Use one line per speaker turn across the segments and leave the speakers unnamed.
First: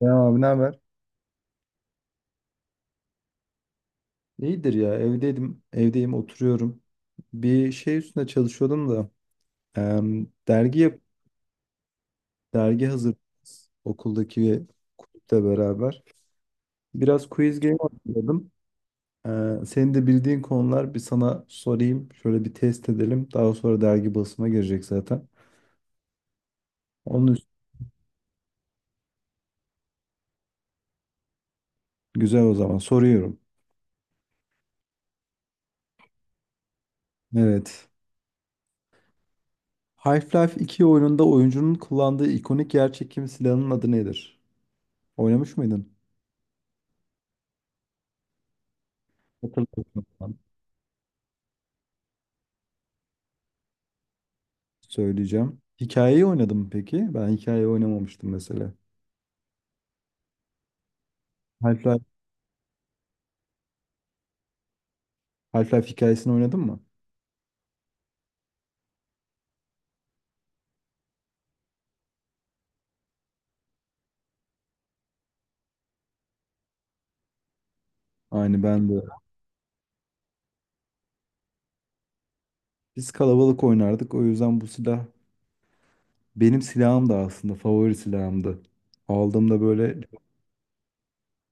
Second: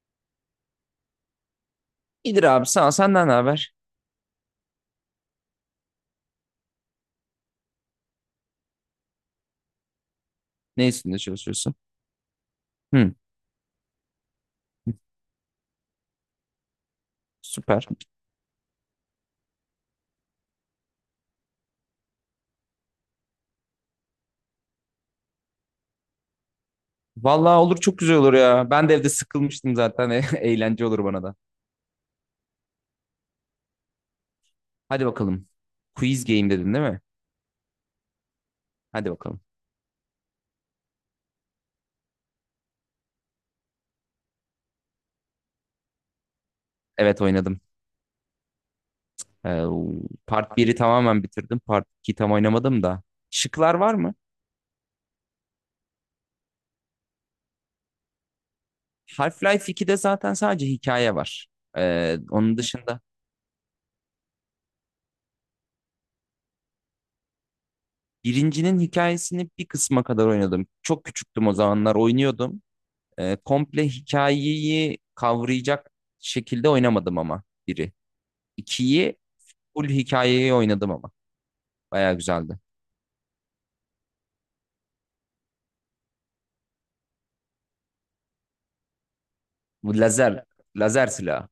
Ya abi ne haber?
İyidir abi, sağ ol. Senden ne haber?
İyidir ya evdeyim oturuyorum. Bir şey üstüne çalışıyordum da em, dergi
Ne
yap
üstünde çalışıyorsun?
dergi hazır,
Hı,
okuldaki kulüple beraber. Biraz quiz game
süper.
oynuyordum. Senin de bildiğin konular, bir sana sorayım. Şöyle bir test edelim. Daha sonra dergi basıma girecek zaten. Onun üst-
Vallahi olur, çok güzel olur ya. Ben de evde sıkılmıştım zaten. Eğlence olur bana da.
Güzel, o zaman soruyorum.
Hadi bakalım. Quiz game dedin değil mi?
Evet.
Hadi bakalım.
Half-Life 2 oyununda oyuncunun kullandığı ikonik yerçekim silahının adı nedir? Oynamış mıydın?
Evet, oynadım. Ee,
Hatırlıyorum.
Part biri tamamen bitirdim. Part 2'yi tam oynamadım da. Şıklar var mı?
Söyleyeceğim. Hikayeyi oynadın mı peki? Ben hikayeyi oynamamıştım mesela.
Half-Life 2'de zaten sadece hikaye var.
Half-Life,
Onun dışında
Half-Life hikayesini oynadın mı?
birincinin hikayesini bir kısma kadar oynadım. Çok küçüktüm, o zamanlar oynuyordum. Komple hikayeyi kavrayacak şekilde oynamadım ama biri.
Aynı ben de.
2'yi full hikayeyi oynadım ama. Bayağı güzeldi.
Biz kalabalık oynardık. O yüzden bu silah, benim silahım da, aslında favori silahımdı. Aldığımda
Bu
böyle
lazer, lazer silahı.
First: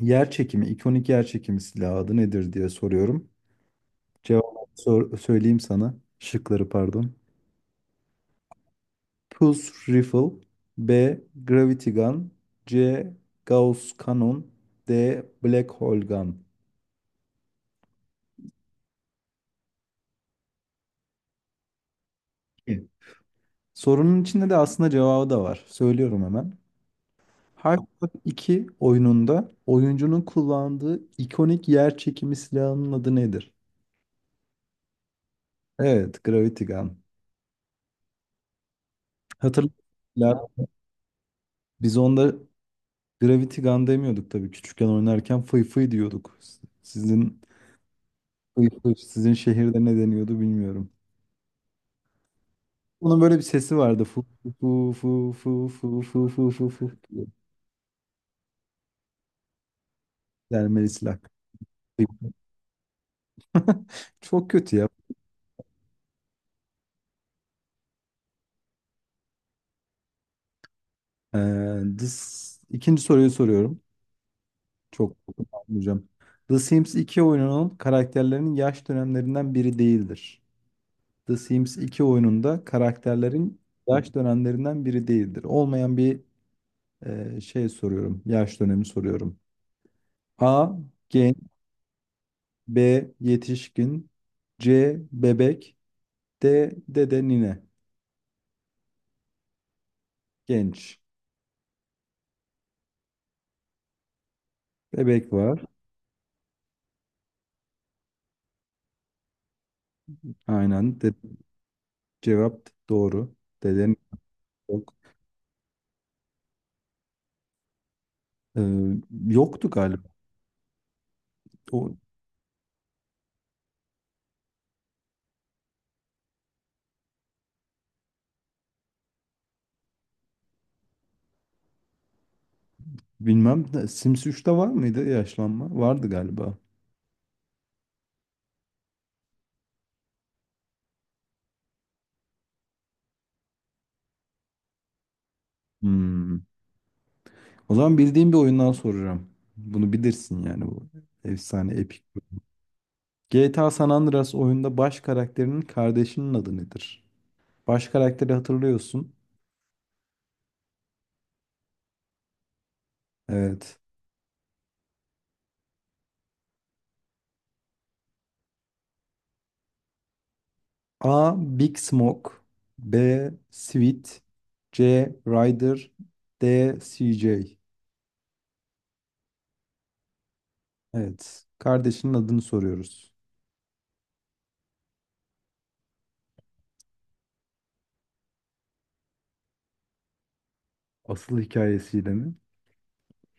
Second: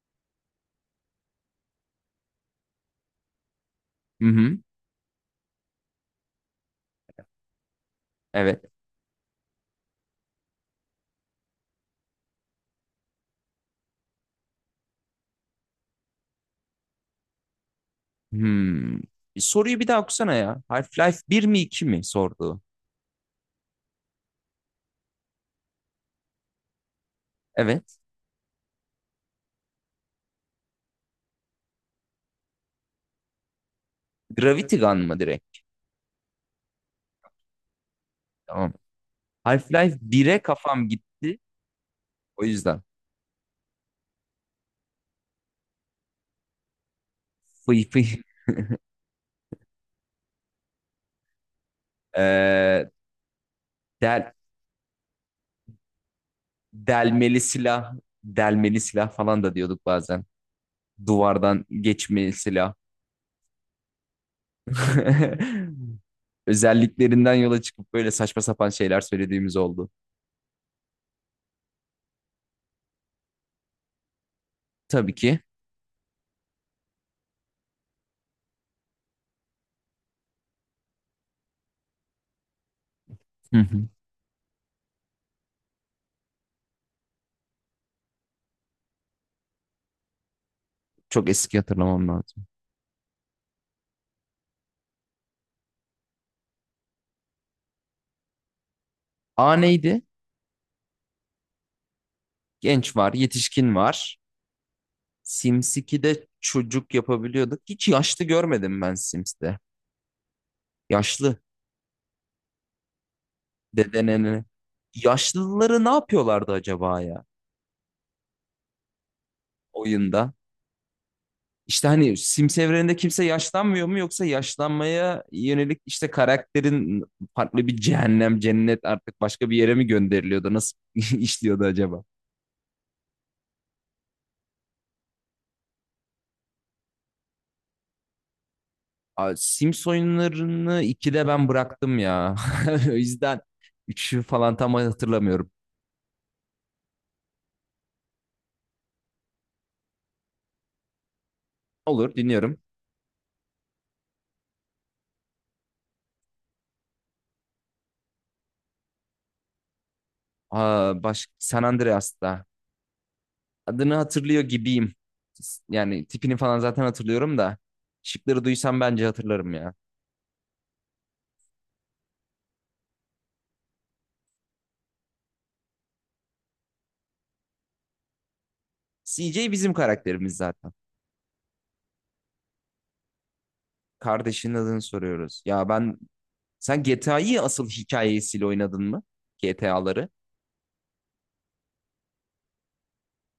ikonik yer çekimi silahı adı nedir diye soruyorum.
Hı
Cevabı
hı.
sor- söyleyeyim sana. Şıkları, pardon.
Evet.
Pulse Rifle, B. Gravity Gun, C. Gauss Cannon, D. Black Hole Gun.
Hmm. Bir soruyu bir daha okusana ya. Half-Life bir mi, 2 mi sordu.
Sorunun içinde de aslında cevabı da var. Söylüyorum hemen.
Evet.
Half-Life 2 oyununda oyuncunun kullandığı ikonik yer çekimi silahının adı nedir?
Gravity Gun mı direkt?
Evet, Gravity Gun.
Tamam.
Hatırlayın.
Half-Life bire kafam gitti.
Biz onda
O yüzden.
Gravity Gun demiyorduk tabii. Küçükken oynarken fıy fıy diyorduk. Sizin
Fıy fıy.
sizin şehirde ne deniyordu bilmiyorum.
Ee,
Bunun böyle bir sesi vardı. Fu
del,
fu fu fu fu fu fu fu fu diye.
Delmeli silah. Delmeli silah falan da diyorduk bazen.
Dermeli silah.
Duvardan geçmeli silah.
Çok kötü ya.
Özelliklerinden yola çıkıp böyle saçma sapan şeyler söylediğimiz oldu.
Ee, dis- ikinci soruyu soruyorum.
Tabii
Çok,
ki.
hocam. The Sims 2 oyununun karakterlerinin yaş dönemlerinden biri değildir. The Sims 2 oyununda
Hı
karakterlerin
hı.
yaş dönemlerinden biri değildir. Olmayan bir şey soruyorum. Yaş dönemi soruyorum. A.
Çok
Genç,
eski, hatırlamam lazım.
B. Yetişkin, C. Bebek, D. Dede nine.
A neydi?
Genç.
Genç var, yetişkin var.
Bebek var.
Sims 2'de çocuk yapabiliyorduk. Hiç yaşlı görmedim ben Sims'te.
Aynen. De-
Yaşlı.
cevap doğru. Deden
Dede.
yok.
Yaşlıları ne yapıyorlardı acaba ya
Ee, Yoktu galiba.
oyunda? İşte
O
hani Sims evreninde kimse yaşlanmıyor mu, yoksa yaşlanmaya yönelik işte karakterin farklı bir cehennem, cennet, artık başka bir yere mi gönderiliyordu? Nasıl işliyordu acaba?
Bilmem de Sims 3'te var mıydı yaşlanma? Vardı galiba.
Aa, Sims oyunlarını 2'de ben bıraktım ya. O yüzden 3'ü falan tam hatırlamıyorum.
Hmm. O zaman bildiğim bir oyundan soracağım. Bunu bilirsin, yani bu efsane, epik.
Olur, dinliyorum.
GTA San Andreas oyunda baş karakterinin kardeşinin adı nedir? Baş karakteri hatırlıyorsun.
Aa, baş... San Andreas'ta.
Evet.
Adını hatırlıyor gibiyim. Yani tipini falan zaten hatırlıyorum da. Şıkları duysam bence hatırlarım ya.
A. Big Smoke, B. Sweet, C. Ryder, D. CJ.
CJ bizim karakterimiz zaten.
Evet. Kardeşinin adını soruyoruz.
Kardeşinin adını soruyoruz. Ya ben, sen GTA'yı asıl hikayesiyle oynadın mı? GTA'ları.
Asıl hikayesiyle mi?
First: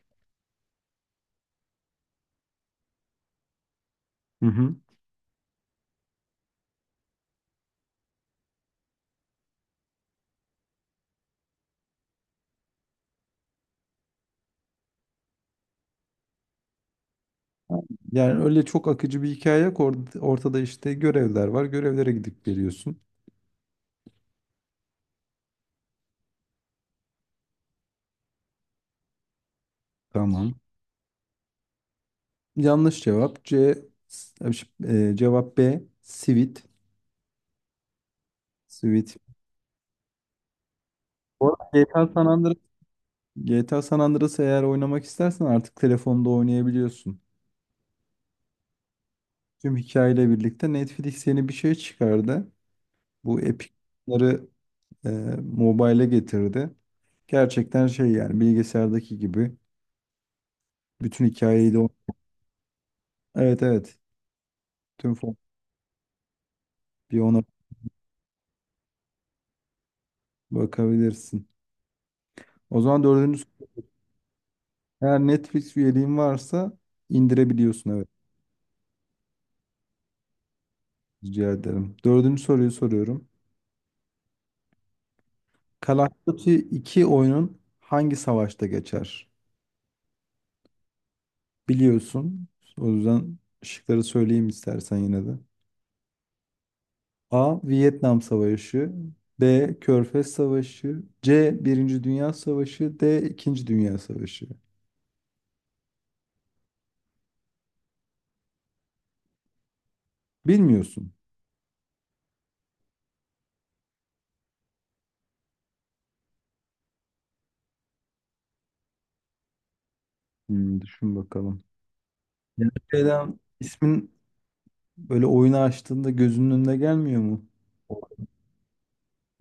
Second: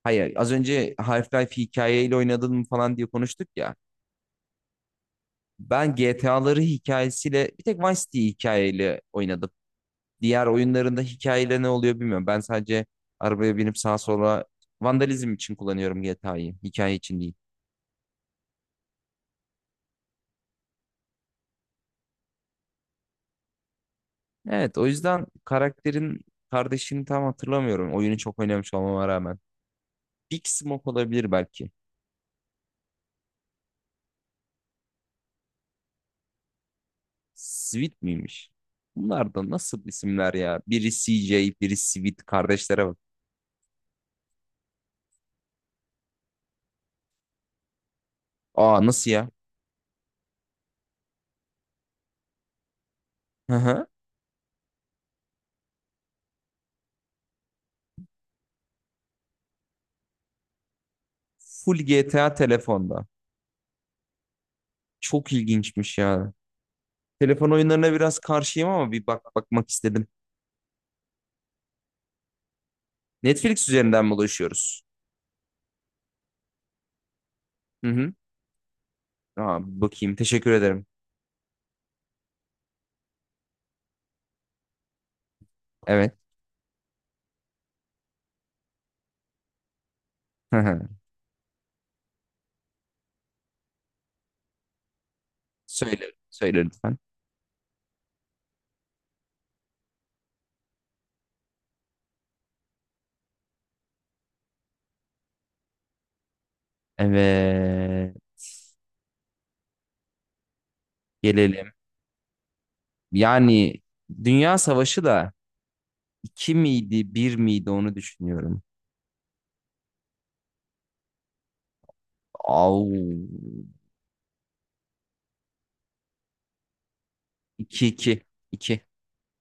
Hayır, az önce Half-Life hikayeyle oynadın mı falan diye konuştuk ya.
Hı hı.
Ben GTA'ları hikayesiyle bir tek Vice City hikayeyle oynadım. Diğer oyunlarında hikayeyle ne oluyor bilmiyorum. Ben sadece arabaya binip sağa sola vandalizm için kullanıyorum GTA'yı. Hikaye için değil.
Yani öyle çok akıcı bir hikaye yok. Ortada işte görevler var. Görevlere gidip geliyorsun.
Evet, o yüzden karakterin kardeşini tam hatırlamıyorum. Oyunu çok oynamış olmama rağmen. Big
Tamam.
Smoke olabilir belki.
Yanlış cevap C. Cevap B. Sivit.
Sweet miymiş?
Sivit.
Bunlar da nasıl isimler ya? Biri C
Bu
J,
arada
biri
GTA
Sweet,
San Andreas,
kardeşlere bak.
GTA San Andreas'ı, eğer oynamak istersen, artık telefonda oynayabiliyorsun.
Aa, nasıl ya?
Tüm hikayeyle birlikte Netflix yeni bir şey çıkardı. Bu
Hı
Epic
hı.
Game'ları e, mobile'e getirdi. Gerçekten şey, yani bilgisayardaki gibi bütün hikayeyi de...
Full GTA telefonda.
Evet, evet. Tüm
Çok
fon-
ilginçmiş ya.
bir ona
Telefon oyunlarına biraz karşıyım ama bir bak bakmak istedim.
Bakabilirsin. O zaman dördüncü soru.
Netflix üzerinden mi ulaşıyoruz?
Eğer Netflix üyeliğin varsa
Hı
indirebiliyorsun, evet.
hı. Aa, bir bakayım. Teşekkür ederim.
Rica ederim. Dördüncü soruyu soruyorum. Call of
Evet.
Duty 2 oyunun hangi savaşta geçer?
Hı hı.
Biliyorsun. O yüzden şıkları söyleyeyim istersen yine de.
Söyle, söyle lütfen.
A. Vietnam Savaşı, B. Körfez Savaşı, C. Birinci Dünya Savaşı, D. İkinci Dünya Savaşı.
Evet.
Bilmiyorsun.
Gelelim. Yani Dünya Savaşı da iki miydi, bir miydi onu düşünüyorum.
Hmm, düşün bakalım. Yani
Au.
şeyden, ismin Böyle oyunu açtığında gözünün önüne gelmiyor mu?
İki iki, iki.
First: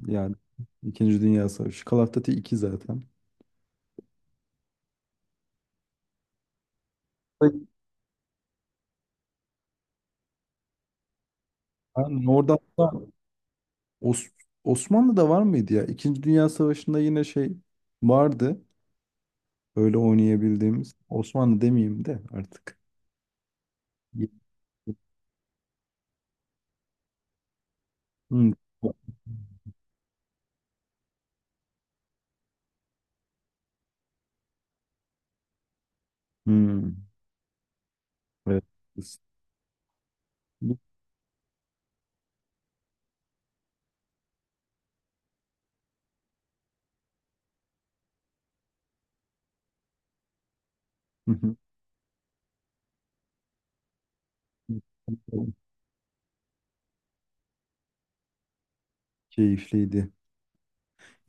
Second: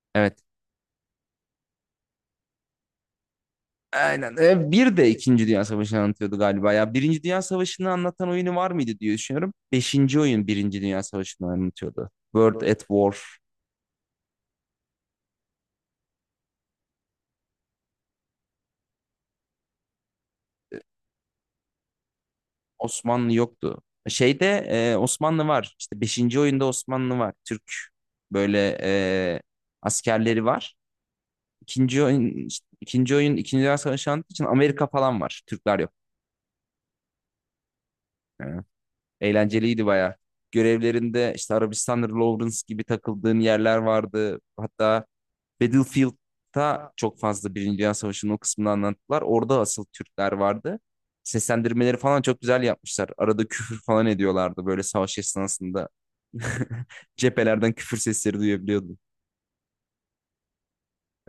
Yani
Evet.
İkinci Dünya Savaşı. Call of Duty 2 zaten.
Aynen. Bir de İkinci Dünya Savaşı'nı anlatıyordu galiba ya. Birinci Dünya Savaşı'nı anlatan oyunu var mıydı diye düşünüyorum. Beşinci oyun Birinci Dünya Savaşı'nı anlatıyordu.
Aynen, orada
World at
hatta
War.
Os- Osmanlı'da var mıydı ya? İkinci Dünya Savaşı'nda yine şey vardı. Öyle oynayabildiğimiz. Osmanlı demeyeyim de artık.
Osmanlı yoktu. Şeyde Osmanlı var. İşte beşinci oyunda Osmanlı var. Türk
Hmm.
böyle askerleri var. İkinci oyun, işte ikinci oyun İkinci Dünya Savaşı anlattığı için Amerika falan var. Türkler yok.
Hmm.
Yani
Evet.
eğlenceliydi baya. Görevlerinde işte Arabistan'da Lawrence gibi takıldığın yerler vardı. Hatta Battlefield'da çok fazla Birinci Dünya Savaşı'nın o kısmını anlattılar. Orada asıl Türkler vardı.
Hı hı.
Seslendirmeleri falan çok güzel yapmışlar. Arada küfür falan ediyorlardı böyle savaş esnasında. Cephelerden küfür sesleri duyabiliyordum.
Keyifliydi.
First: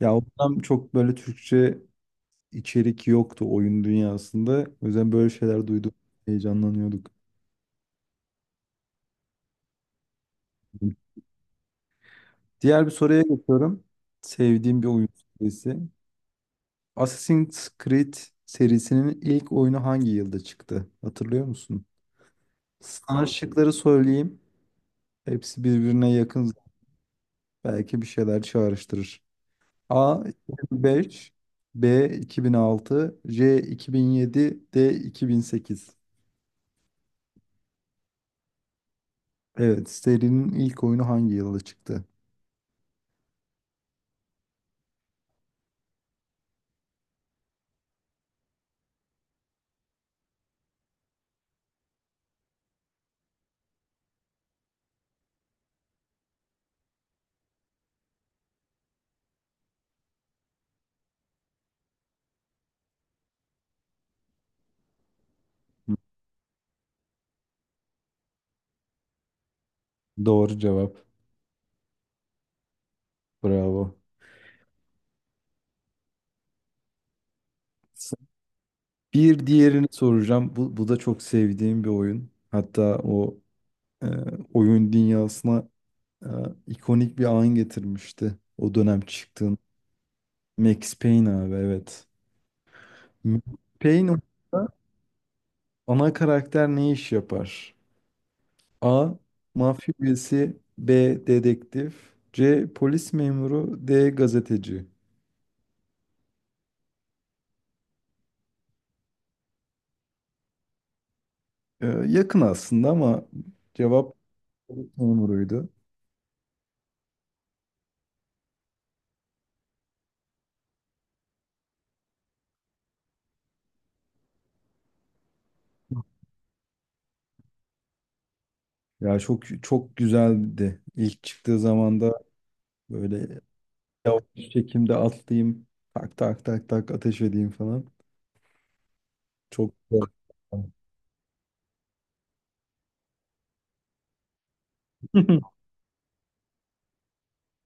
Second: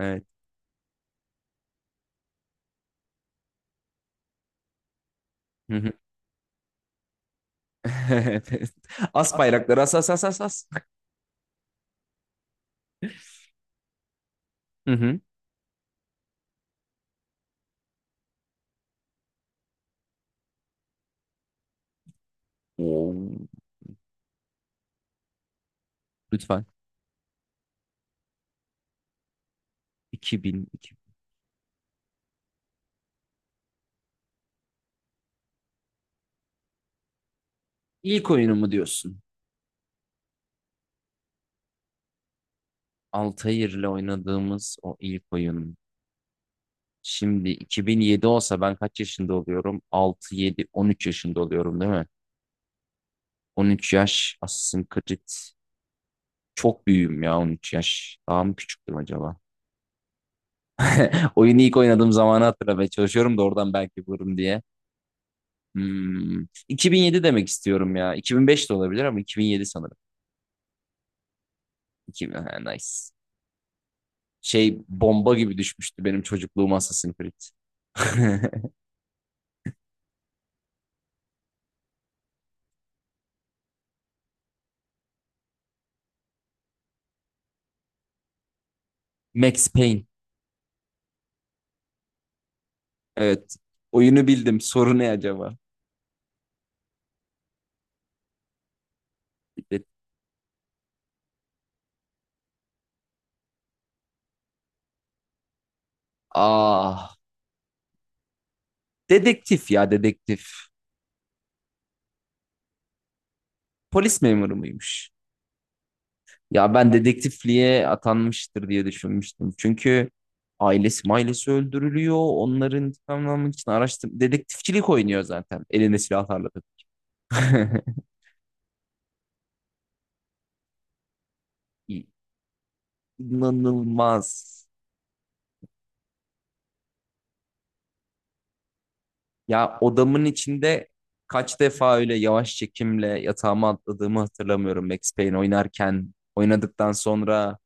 Ya o dönem çok böyle Türkçe içerik yoktu oyun dünyasında. O yüzden böyle şeyler
Hı hı.
duyduk. Heyecanlanıyorduk.
Evet. As bayrakları, as as as as as.
Diğer bir soruya geçiyorum. Sevdiğim bir
Hı
oyun
hı.
serisi. Assassin's Creed serisinin ilk oyunu hangi yılda çıktı? Hatırlıyor musun?
Oo.
Sana şıkları söyleyeyim. Hepsi birbirine yakın.
Lütfen.
Belki bir şeyler çağrıştırır. A.
2000. 2000.
2005, B. 2006, C. 2007, D. 2008.
İlk oyunu mu diyorsun?
Evet, serinin ilk oyunu hangi yılda çıktı?
Altair'le oynadığımız o ilk oyun. Şimdi 2007 olsa ben kaç yaşında oluyorum? 6, 7, 13 yaşında oluyorum değil mi? 13 yaş Assassin's Creed. Çok büyüğüm ya 13 yaş. Daha mı küçüktüm acaba? Oyunu ilk oynadığım zamanı hatırlamaya çalışıyorum da, oradan belki bulurum diye. Hmm. 2007 demek istiyorum ya. 2005 de olabilir ama 2007 sanırım.
Doğru cevap.
2000, ha, nice.
Bravo.
Şey, bomba gibi düşmüştü benim çocukluğum Assassin's Creed.
Bir diğerini soracağım. Bu da çok sevdiğim bir oyun. Hatta o, e, oyun dünyasına e, ikonik bir an getirmişti. O dönem çıktığın.
Max Payne.
Max Payne, abi, evet. Max
Evet.
Payne
Oyunu bildim.
oyununda
Soru ne acaba?
ana karakter ne iş yapar? A.
De-
Mafya üyesi, B. Dedektif, C. Polis memuru, D. Gazeteci.
Ah. Dedektif ya, dedektif.
Yakın aslında ama cevap
Polis memuru
polis
muymuş?
memuruydu.
Ya ben dedektifliğe atanmıştır diye düşünmüştüm. Çünkü ailesi mailesi öldürülüyor. Onların intikamını almak için araştır. Dedektifçilik oynuyor zaten. Eline silah tarladı.
Ya çok çok güzeldi. İlk çıktığı zaman da böyle, yavaş
İnanılmaz.
çekimde atlayayım. Tak tak tak tak ateş edeyim falan. Çok
Ya
güzel.
odamın içinde kaç defa öyle yavaş çekimle yatağıma atladığımı hatırlamıyorum. Max Payne oynarken, oynadıktan sonra.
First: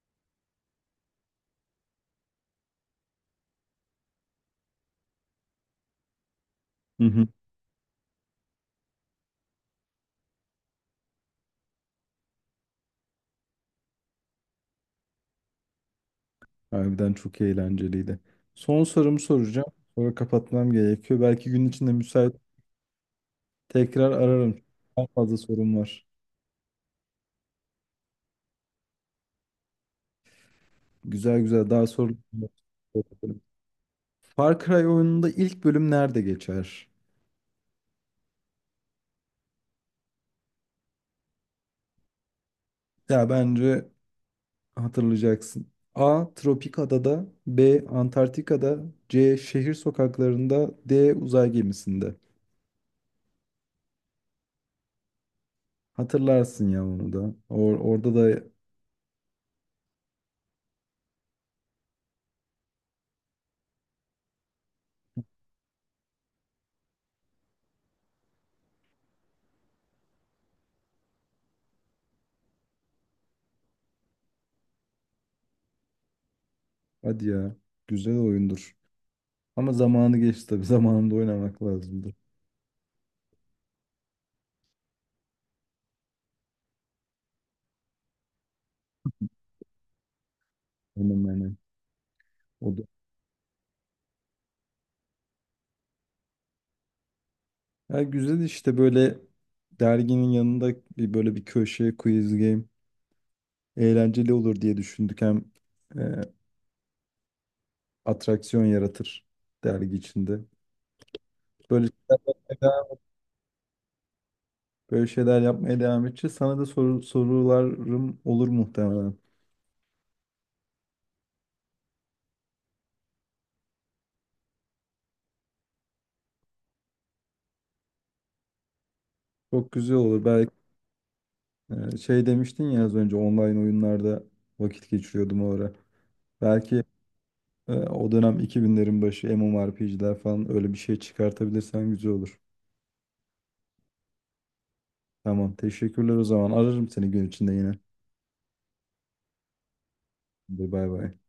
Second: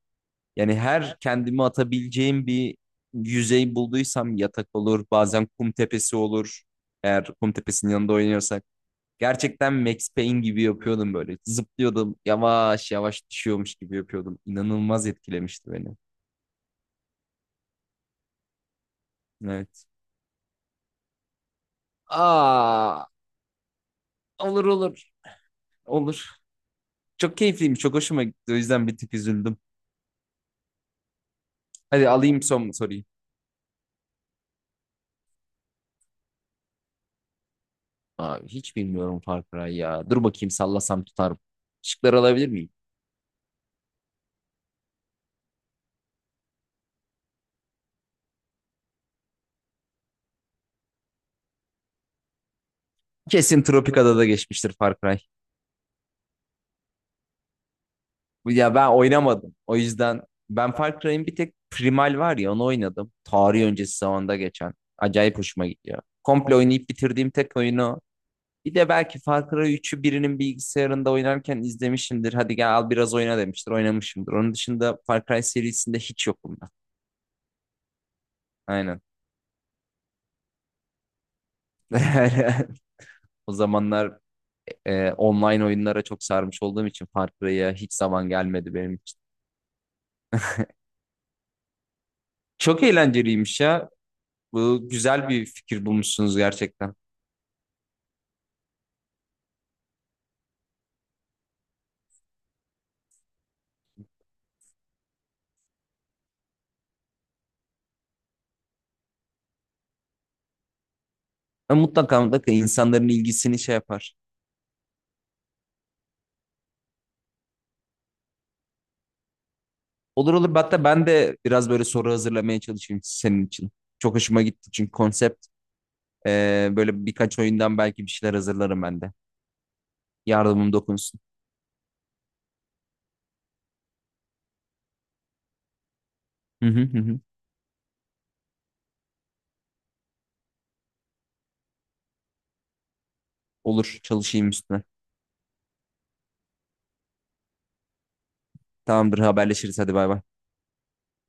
Yani her kendimi atabileceğim bir yüzey bulduysam yatak olur, bazen kum tepesi olur.
Hı
Eğer
hı.
kum tepesinin yanında oynuyorsak. Gerçekten Max Payne gibi yapıyordum böyle. Zıplıyordum, yavaş yavaş düşüyormuş gibi yapıyordum. İnanılmaz etkilemişti beni.
Harbiden çok eğlenceliydi. Son sorumu soracağım.
Evet.
Sonra kapatmam gerekiyor. Belki gün içinde müsait
Aa,
tekrar ararım.
olur, olur.
Çok fazla sorum var.
Olur. Çok keyifliymiş, çok hoşuma gitti. O yüzden bir tık üzüldüm.
Güzel güzel, daha
Hadi
soru.
alayım son soruyu.
Far Cry oyununda ilk bölüm nerede geçer?
Abi hiç bilmiyorum Far Cry ya. Dur bakayım, sallasam tutarım. Şıkları alabilir miyim?
Ya bence hatırlayacaksın. A. Tropik Adada, B. Antarktika'da, C. Şehir sokaklarında, D. Uzay gemisinde.
Kesin Tropikada'da geçmiştir Far Cry.
Hatırlarsın ya onu da. Orada da,
Ya ben oynamadım. O yüzden ben Far Cry'in bir tek Primal var ya, onu oynadım. Tarih öncesi zamanda geçen. Acayip hoşuma gidiyor. Komple oynayıp bitirdiğim tek oyunu o. Bir de belki Far Cry üçü birinin bilgisayarında oynarken izlemişimdir. Hadi gel al biraz oyna demiştir. Oynamışımdır. Onun dışında Far Cry serisinde hiç yokum ben.
hadi ya, güzel oyundur.
Aynen.
Ama zamanı geçti tabii. Zamanında oynamak lazımdı.
O zamanlar online oyunlara çok sarmış olduğum için Far Cry'a hiç zaman gelmedi benim için.
Hemen hemen. O
Çok
da.
eğlenceliymiş ya. Bu güzel bir fikir bulmuşsunuz gerçekten.
Ya güzel işte, böyle derginin yanında bir böyle bir köşe quiz game eğlenceli olur diye düşündük. Hem e, atraksiyon yaratır dergi içinde.
Ama
Böyle şeyler
mutlaka mutlaka
yapmaya devam,
insanların ilgisini şey yapar.
Böyle şeyler yapmaya devam edeceğiz. Sana da sorularım olur muhtemelen.
Olur olur, hatta ben de biraz böyle soru hazırlamaya çalışayım senin için. Çok hoşuma gitti çünkü konsept, böyle birkaç oyundan belki bir şeyler hazırlarım ben de.
Çok güzel olur. Belki.
Yardımım dokunsun.
Şey demiştin ya az önce, online oyunlarda vakit geçiriyordum o ara.
Hı hı
Belki
hı. Hı.
o dönem 2000'lerin başı MMORPG'ler falan, öyle bir şey çıkartabilirsen güzel olur.
Olur, çalışayım üstüne.
Tamam, teşekkürler o zaman. Ararım seni gün içinde yine.
Tamamdır, haberleşiriz. Hadi bay bay.
Hadi, bay bay.